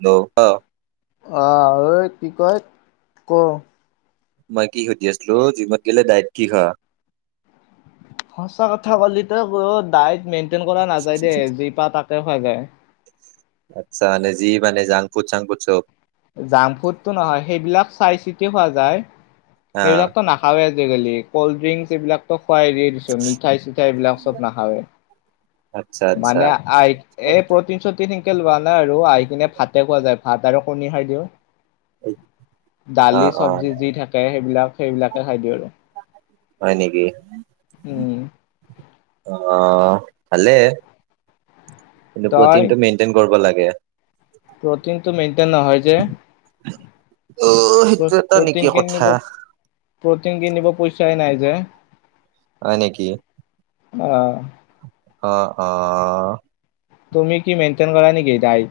হ অ অ ঐ কি কয় ক মই কি সতি আছিলো জুমত গেলে দায়িত কি হা সঁচা কথা ক'লি ত দায় মেইনটেইন কৰা নাযায় দেই যি পা তাকে খোৱা যায় আচ্ছা মানে যি মানে জঝং ফুজ চাংফুট চব জাংক ফুডটো নহয় সেইবিলাক চাই চিতি খোৱা যায় হা সেইবিলাকতো নাখাৱেই আজিকালি কল্ড ড্ৰিংক এইবিলাকো খুৱাই দিয় দিছো মিঠাই চিঠাইবিলাক চব নাখাৱেই আচ্ছা আচ্ছা মানে আহ এই প্ৰতিন সতিন এই লোৱা নাই আৰু আহি কিনে ভাতে খোৱা যায় ভাত আৰু কণী খাই দিওঁ অ দালি অ চবজি যি থাকে সেইবিলাক সেইবিলাকে খাই দিওঁ আৰু হয় নেকি উম। অ ভালে কিন্তু তই প্ৰটিনটো মেইনটেইন কৰিব লাগে প্ৰটিনটো মেইনটেইন নহয় যে অ সেইটো এটা নেকি প্ৰটিন কথা কিনিব প্ৰটিন কিনিব পইচাই নাই যে হয় নেকি আহ অ অ তুমি কি মেন্থনগাৰী ঘেতাই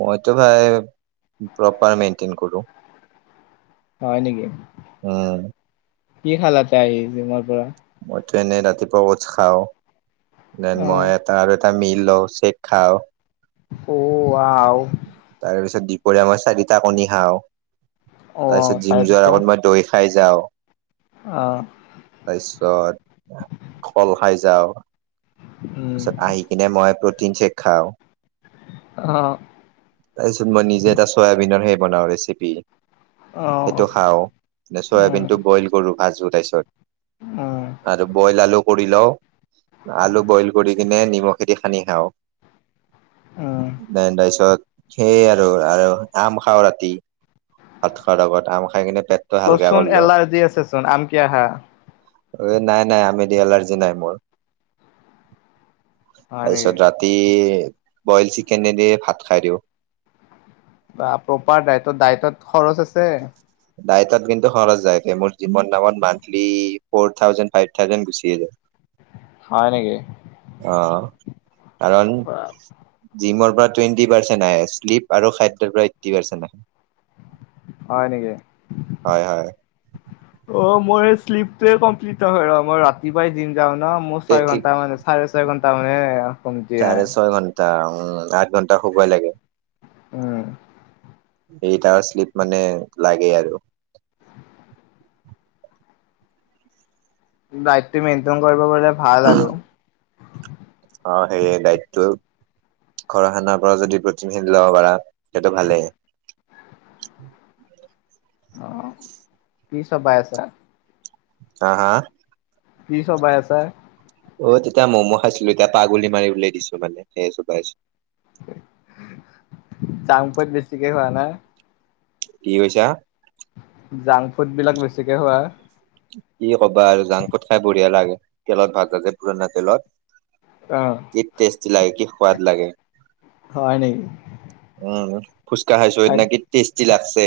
মইতো ভাই প্ৰপাৰ মেইনটেইন কৰো হয় নেকি উম কি খালাতে আহিছি মৰ পৰা নে ৰাতিপুৱা কোচ খাও দেন অ মই এটা আৰু তামি লো শে খাও অ আও তাৰপিছত দপৰীয়া আমই চাৰিটা কণী খাওঁ তাৰপিছত জিম যোৱাৰ আগত মই দৈ খাই যাওঁ অ তাৰপিছত কল খাই যাওঁ উম তাৰপিছত আহি কিনে মই আকৌ প্ৰটিন চেক খাওঁ অ তাৰপিছত মই নিজে এটা চয়াবিনৰ সে বনাওঁ ৰেচিপি অ সেইটো খাও উম চয়াবিন টো বইল কৰো ভাত জো তাইছত উম আৰু বইল আলু কৰি লও আলু বইল কৰি কিনে নিমখ খেদি সানি খাওঁ উম তাৰপিছত সেই আৰু আৰু আম খাও ৰাতি ভাত খোৱাৰ আগত আম খাই কিনে পেটটো উ হালকা অচোন কৰিলো এলাৰ্জি আছে চোন আম কি আহা এই নাই নাই আমি দি এলাৰ্জি নাই মোৰ হয় নেকি তাৰপিছত ৰাতি বইল চিকেনদিয়ে ভাত খাই দিওঁ বা প্ৰপাৰ দাইটত খৰচ আছে াইটাত কিন্তু সৰ যায় মোৰি দামত মানল ফ থ ফ থ হয় নেকি অ কাৰণ জিমৰ টুৱেন্টি পাৰ্চেন্ত আহে্ শ্লিপ আৰু খাদ্যৰ পৰা এইটী পাৰ্চেণ্ট আহে হয় নেকি হয় হয় অ মোৰ এই শ্লিপটোৱে কমপ্লিট নহয় ৰ মই ৰাতিপুৱাই জিম যাওঁ ন মোৰ ছয় ঘন্টা মানে চাৰে ক ত মে কমতি হে এ উম আঠ ঘন্টা শুবাই লাগে উম এইটাৰ শ্লিপ মানে লাগে আৰু ডাইটটো মেইনটেইন কৰিব পলে ভাল আৰু অ সে দায়িতটো ঘৰ খানাৰ পৰা যদি প্ৰটিনহিন লব পাৰা সেইটো ভালেই অ কি চবাই আছা হ হা কি চবাই আছা অ তেতিয়া ম'ম' খাইছিলো এতিয়া পাগলী মাৰি উলাই দিছো মানে সেইোাই চাংপত বেছিকেই খোৱা না কি কৈছা জাংক ফুড বিলাক বেছিকে হোৱা কি কবা আৰু জাংক ফুড খাই বঢ়িয়া লাগে তেলত ভাজা যে পুৰণা তেলত অ' কি টেষ্টি লাগে কি সোৱাদ লাগে হয় নেকি উম, ফুচকা খাইছো স নেকি টেষ্টি লাগছে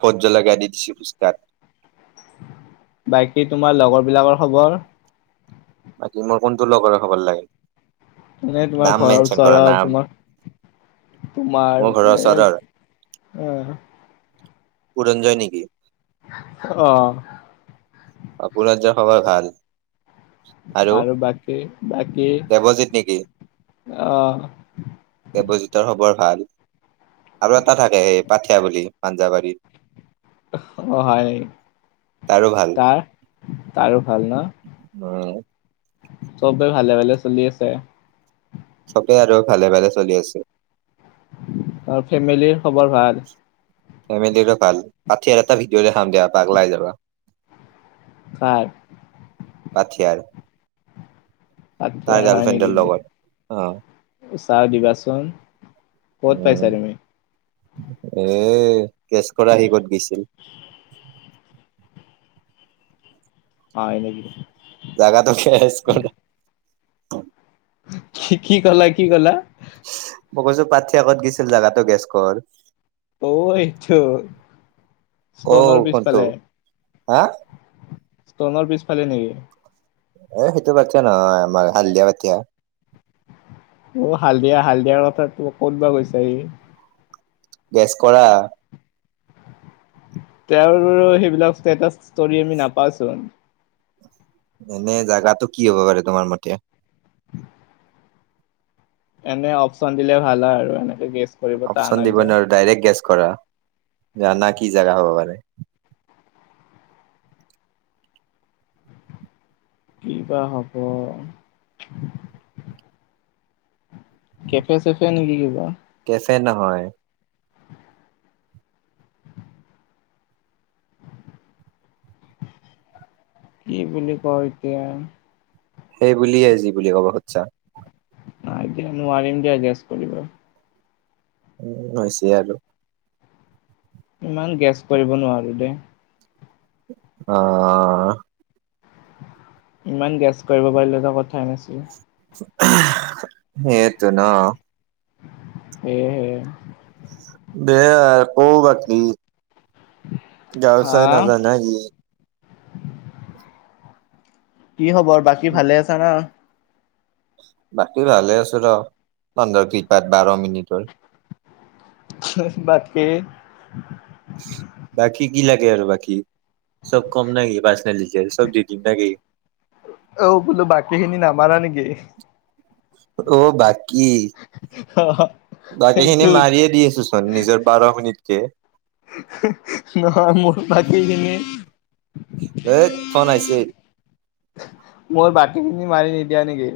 ভট জ্বলকা দি দিছো ফুচকাত। বাকী তোমাৰ লগৰ বিলাকৰ খবৰ। বাকী মোৰ কোনটো লগৰ খবৰ লাগে। এনেে তোমাৰ নাম ঘৰৰ মেনচন কৰা ওচৰা নাম তোমাৰ মোৰ তোমাৰ ঘৰৰ এ ওচৰৰ হ, পুৰঞ্জয় নেকি? আহ অ পুৰঞ্জয় খবৰ ভাল। আৰু বাকী বাকী দেৱজিত নেকি আহ, দেৱজিতৰ খবৰ ভাল আৰু এটা থাকে স পাঠিয়া বুলি পাঞ্জাবাৰীত অ, হয়, তাৰো ভাল তাৰো ভাল ন উম চবেই ভালে ভালে চলি আছে। সবেই আৰু ভালে ভালে চলি আছে। ত ফেমিলিৰ খবৰ ভাল। ফেমিলিৰো ভাল পাঠি আৰু এটা ভিডিঅ' দেখাম দিয়া পলাই যাবা। হয়। পথাৰ। পাঠিয়াৰ হয় লগত অ নেকি উচাও দিবাচোন? ক'ত পাইছা উম, তুমি? এ গেছ কৰা সি কত গৈছিল? হয় নেকি জাগাটোক স্কুল সি কি কলে কি কলা মগৈজো পাৰ্থীৰ আগত গৈছিল জেগাটো গেছকৰ? অ, এইটো অ ষ্টনৰ কোনটো পিছফালে হা ষ্টনৰ পিছফালে নেকি? এ সেইটো বাটচা নহয় আমাৰ হাল্দিয়া পাতিয়া। অ, হালদিয়া হালদিয়াৰ কথা তো ক'ত বা কৈছা ইি। গেছ কৰা। তেওঁৰ সেইবিলাক ষ্টেটাচ ষ্ট আমি নাপাচোন। এনে জাগাতটো কি হব পাৰে তোমাৰ মতে? এনে অপচন দিলে ভাল হয় আৰু এনেকে গে অপচন দিব নোৱাৰ আৰু ডাইৰেক্ট গেছ কৰা জা কি জাগা হব পাৰে। কি বা হব। কেফে চেফে নেকি কিবা? কেফে নহয়। কি বুলি কয় এতিয়া। সেই বুলিয়েই যি বুলি কব খোজ্ছা। নাই দিয় নোৱাৰিম দিয়া গেছ কৰিবা। উম, হৈছে আৰু ইমান গেছ কৰিব নোৱাৰো দেই আহ, ইমান গেছ কৰিব পাৰিলেটো কথাই নাছিল। সেইটো ন। হে, হে, দেয়া ক' বাকী? গাঁৱ হা চাই নাজানে কি? কি খবৰ, বাকী ভালে আছা না। বাকী ভালে আছো তঁহতৰ কৃপাত বাৰ মিনিটৰ বাত কৰে, বাকী কি লাগে আৰু বাকী চব কম নেকি গি বাচ ন লজে চব দিদি ন গি [unintelligible] অ' বোলো বাকী খিনি নামাৰা নেকি? অ' বাকী কি বাকী খিনি সেইটোত মাৰিয়ে দি আছো চোন নিজৰ বাৰ শিনিিতকে নহয়, মোৰ বাকীখিনি, ধেত ফোন আহিছে মোৰ, বাকী খিনি মাৰি নিদিয়া নেকি?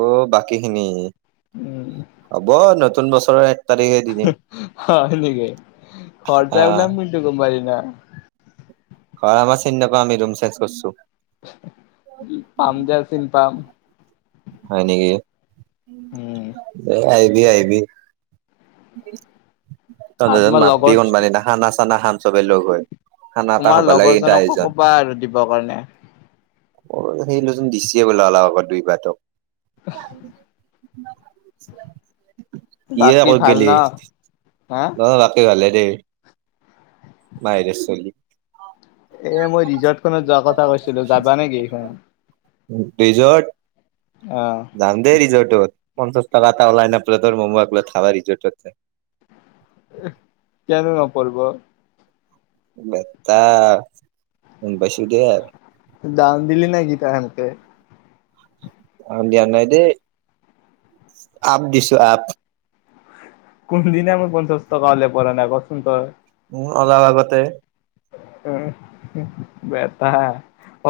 অ বাকী খিনি উম হব নতুন বছৰে হয় নেকেই, ঘৰ যাই আহ পেলাই মোৰ চকুৰ পানী নাই। ক মাৰ চ নাপ আি ৰুম চেজ কৰিছো [unintelligible] পাম দিয়া আছিল পাম, হয় নেকি উম আহিবি, আহিবি, আৰু তহঁতৰ তোমাৰ মাতি লগৰ কন নিনাখ না [unintelligible] চানা খাম চবেই লৈ গৈ। তোমাৰ লগৰজনকো কোবা আৰু দিব কাৰণে [unintelligible] সেইলোচন দিচিয়ে গ'ল অলপ আকৌ দুই বাৰটক। কি এ বাকী কত ভাল গি ন? হা ন বাকী ভালে [unintelligible] [unintelligible] বাহিৰে চলি। এ মই ৰিজৰ্টখনত যোৱাৰ কথা কৈছিলো যাবা নেকি এইখন ডিজট। ধামদে ৰিজটত পঞ্চাশ টাকা এটা ওলাই পঞ্চাশ মমো একপিলেট খাব ৰিজেট ত যাই। [unintelligible] বেটা বেছি দে আৰু। জান দিল নাই কিি ত সনকে [unintelligible] অ দিয়া নাই দেই, আপ দিছো আপ। কোনন্দ দিি নাই মই প চস্তকওলে প নাই কচোন ত [unintelligible] উ অলপ আগতে। উম বটা [unintelligible]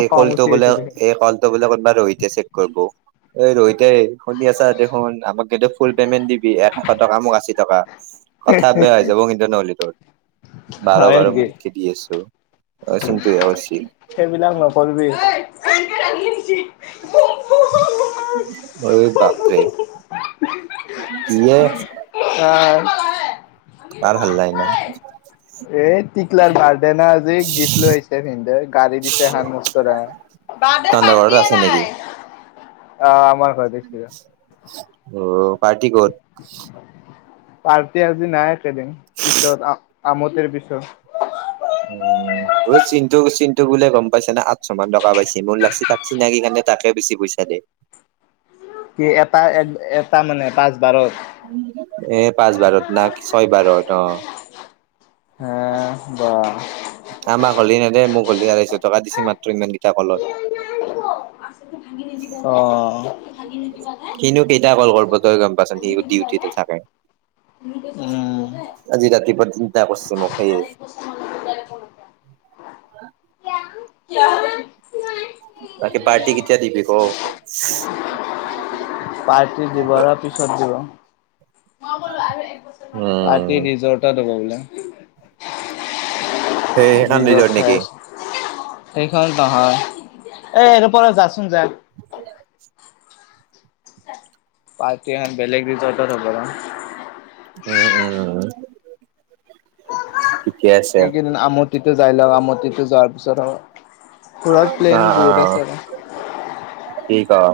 এই কলটো বোলে এই কলটো বোলে কোনবা ৰহতি চেক কৰিব [unintelligible] এই ৰোহতে শুনি আছা, [unintelligible] দেখোন আমাক কিন্তু ফুল পেমেণ্ট দিবি এশ টকা মোক আশী টকা। কথা বেয়া হৈ যাব কিন্তু নহ'লে তোৰ। বাৰ হয় বাৰ নেকি মিনিটকে দি আছো অ চন্তন্তুে উচিত [unintelligible] সেইবিলাক নকৰিবি। ৰাে কিে [unintelligible] ম আমি ইমান আছাই [unintelligible] এই টিকলাৰ বাৰডে না আজি গিফ্ট লৈ আহিছে সদ গাড়ী দিছে হ মস্তৰা [unintelligible] বাৰ্থ ডে তহঁতৰ ঘৰত পাৰ্টেই আছে নেকি? নাই। আমাৰ ঘৰত দিছিল অ পাৰ্টিিকত [unintelligible] পাৰ্টি আজি নাই একেইদিন পিছত যাম আমটিৰ পিছত। অ [unintelligible] অ চিনৃঋ [unintelligible] চিনন্তু বোলে গম পাইছে না আঠশ মান টকা পাইছে মোৰ লাগ তাক চিনাকি কাৰণে তাকে বেছি পইচা ে [unintelligible] কি এটা, এটা মানে পাঁচটা এ পাঁচ বাৰত ন ছয় বাৰত অ [unintelligible] হা বা আমাক হ'লেি নে দেে মোক হলেি আঢ়ৈশ টকা দিছে মাত্ৰ ইমানকেইটা কলত অ সিনও কেইটা কল কৰিব তই গম পাচোন সি ডিউটিতে থাকে উম আজি ৰাতি প চিন্তা কৰছে ম খাই আ ক বাকী পাৰ্টি কেতিয়া দিবি ক? পাৰ্টি দিব আৰু পিছত দিব উম, পাৰটি ৰিজৰ্টত হব বোলে সেই সেইখন ৰিজৰ্ট খাই নেকি? আছো সেইখন নহয় এ এ পৰা যাচোন যাক আ পাৰ্টি বেলেগ দিছ অট থ ব উম উম ঠিকে আছে আৰু এইকেইদিন আমটিতো যাই ল আমতিটো যোৱাৰ পিছত হ থ প্লেন অ', বোট আ চাৰ অঁ,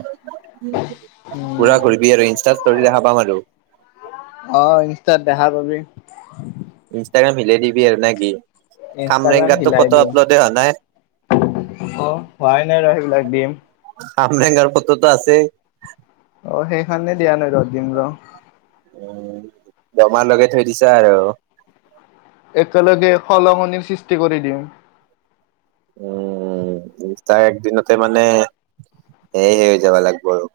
পূৰা ঘূৰিবি আৰু ইনষ্টাত ষ্টৰি দেখা পাম আৰু। অ ইনষ্টাত দেখা পাবি। বিয়েৰ নে কি? ইনষ্টাগ্ৰাম কামৰেংগাতটো হিলাই ফটো দিম আপলোডে হোৱা নাই? অ' হোৱাই নাই ৰহ সেইবিলাক দিম। কামৰেংগাৰ ফটোটো আছেই। অ সেইখনহে দিয়া নাই ৰহ দিম ৰহ। উম দৰমহাৰ লগে থৈ দিছা আৰু একেলগে সলঙনিৰ সৃষ্টি কৰি দিম উম তাৰ একদিনতে মানে সেয় হে হৈ যাবা লাগব আৰু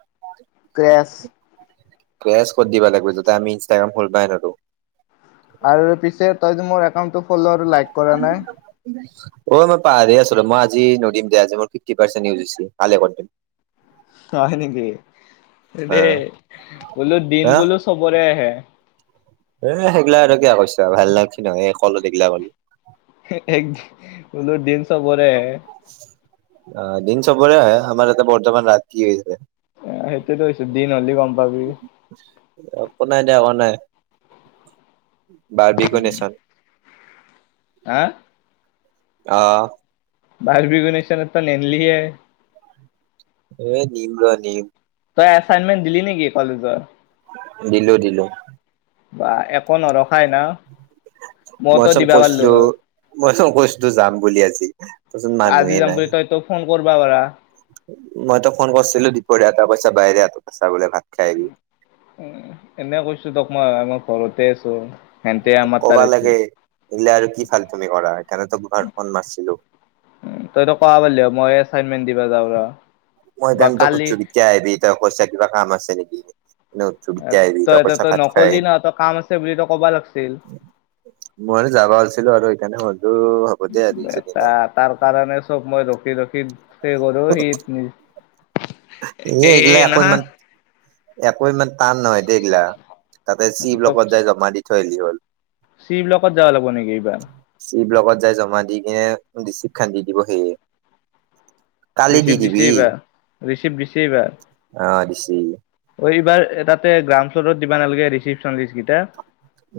ক্ৰেছ প্ৰেছ ক দিব লাগিব যাতে আমি ইনষ্টাগ্ৰাম খুলবাই নো আৰু পিছে তই মোৰউ ফল আৰু ল কৰা নাই অ মই পাহ আছিলো মই আজি নম দে মোৰ ফিফটি পাৰজাল দিম হয় নেকি অ দেই বোলো দিন হা বোলো চবৰে আহে এ সেইগিলা আৰু কিয়া কৈছা? ভাল লাগছি নহয় এই কলত এইগিলা কলি একদ বোলো দিন চবৰে আহে। অঁ দিন চবৰে আহে আমাৰ ইয়াতে বৰ্তমান ৰাতি হৈ আছে। সেইটোৱেটো কৈছো দিন হ'লে গম পাবি। একো নাই দে একো নাই, বাৰ বি কিউ নেচন হা! অঁ বাৰ বি কিউ নেচনত ত নেনলি এ এ নিম ৰহ নিম। তই এছাইনমেণ্ট দিলি নেকি কলেজৰ? দিলো দিলো বা একো নৰখাই ন? মইচোন কৈছিলো। মইচোন কৈছিলো যাম বুলি আজি তাৰপাছত আজি মানুহে যাম নাই। বুলি তইতো ফোন কৰবা পাৰা মইতো ফোন কৰিছিলো দিপৰীয়া তই কৈছা বায়েৰেহঁতত আছে বোলে ভাত খাই আহিবি উম এনে কৈছো তোক মই আমাৰ ঘৰতে আছো সেনতে ক আমাৰ তাৰ কবা আছি লাগে এইগিলা আৰু কি ফালতামি কৰা সেইকাৰণে তোক মই ফোন মাৰছিলো। তইতো ক'ব পাৰিলি হয় মই এছাইনমেন্ট দিব যাওঁ ৰহ মই টাইমটো সুধিছো কেতিয়া আহিবি? তই কৈছ কিবা কাম আছে নেকি। এনে সুধিছো কেতিয়া আহিবি? তই এ কৈছ ভাত খাই নকলি আহিম। ন তই কাম আছে বুলি তই ক'বা লাগছিল মইও যাব আছিলো আৰু সেইকাৰণে হ'ল। বেটা তাৰ কাৰণে চব মই ৰখি ৰখি সেই কৰো সেই ন এ এইগিলা একো ইমান একো ইমান টান নহয় দে এইগিলা তাতে চি ত ব্লকত যাই জমা দি থৈ আহিলি হ'ল। চি ব্লকত যাব লাগিব নেকি এইবাৰ চি ব্লকত যাই জমা দি কিনে ৰিচিপ্ট খান দি দিব সেয়ে। কালি দি ৰিচিপ্ট দিছে দিবি এইবাৰ ৰিচিপ্ট দিছে এইবাৰ অ' দিছি অ এইবাৰ তাতে গ্ৰাউণ্ড ফ্ল'ৰত দিবা নালাগে ৰিচিপ্টচন লিষ্ট কেইটা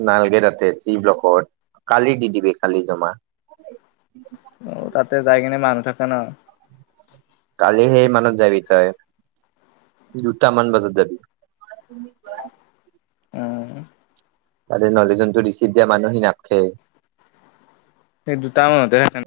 নালগে তাতে চি ব্লকত, কালি দি দিবি কালি জমা। অ তাতে যাই কিনে মানুহ থাকে ন? কালি হেই মানত যাবি তই দুটা মান বাজত যাবি। উম তাৰে নলে যটো ৰিচিভ দিয়া মানুহে নাখে সেই দুটা মানতে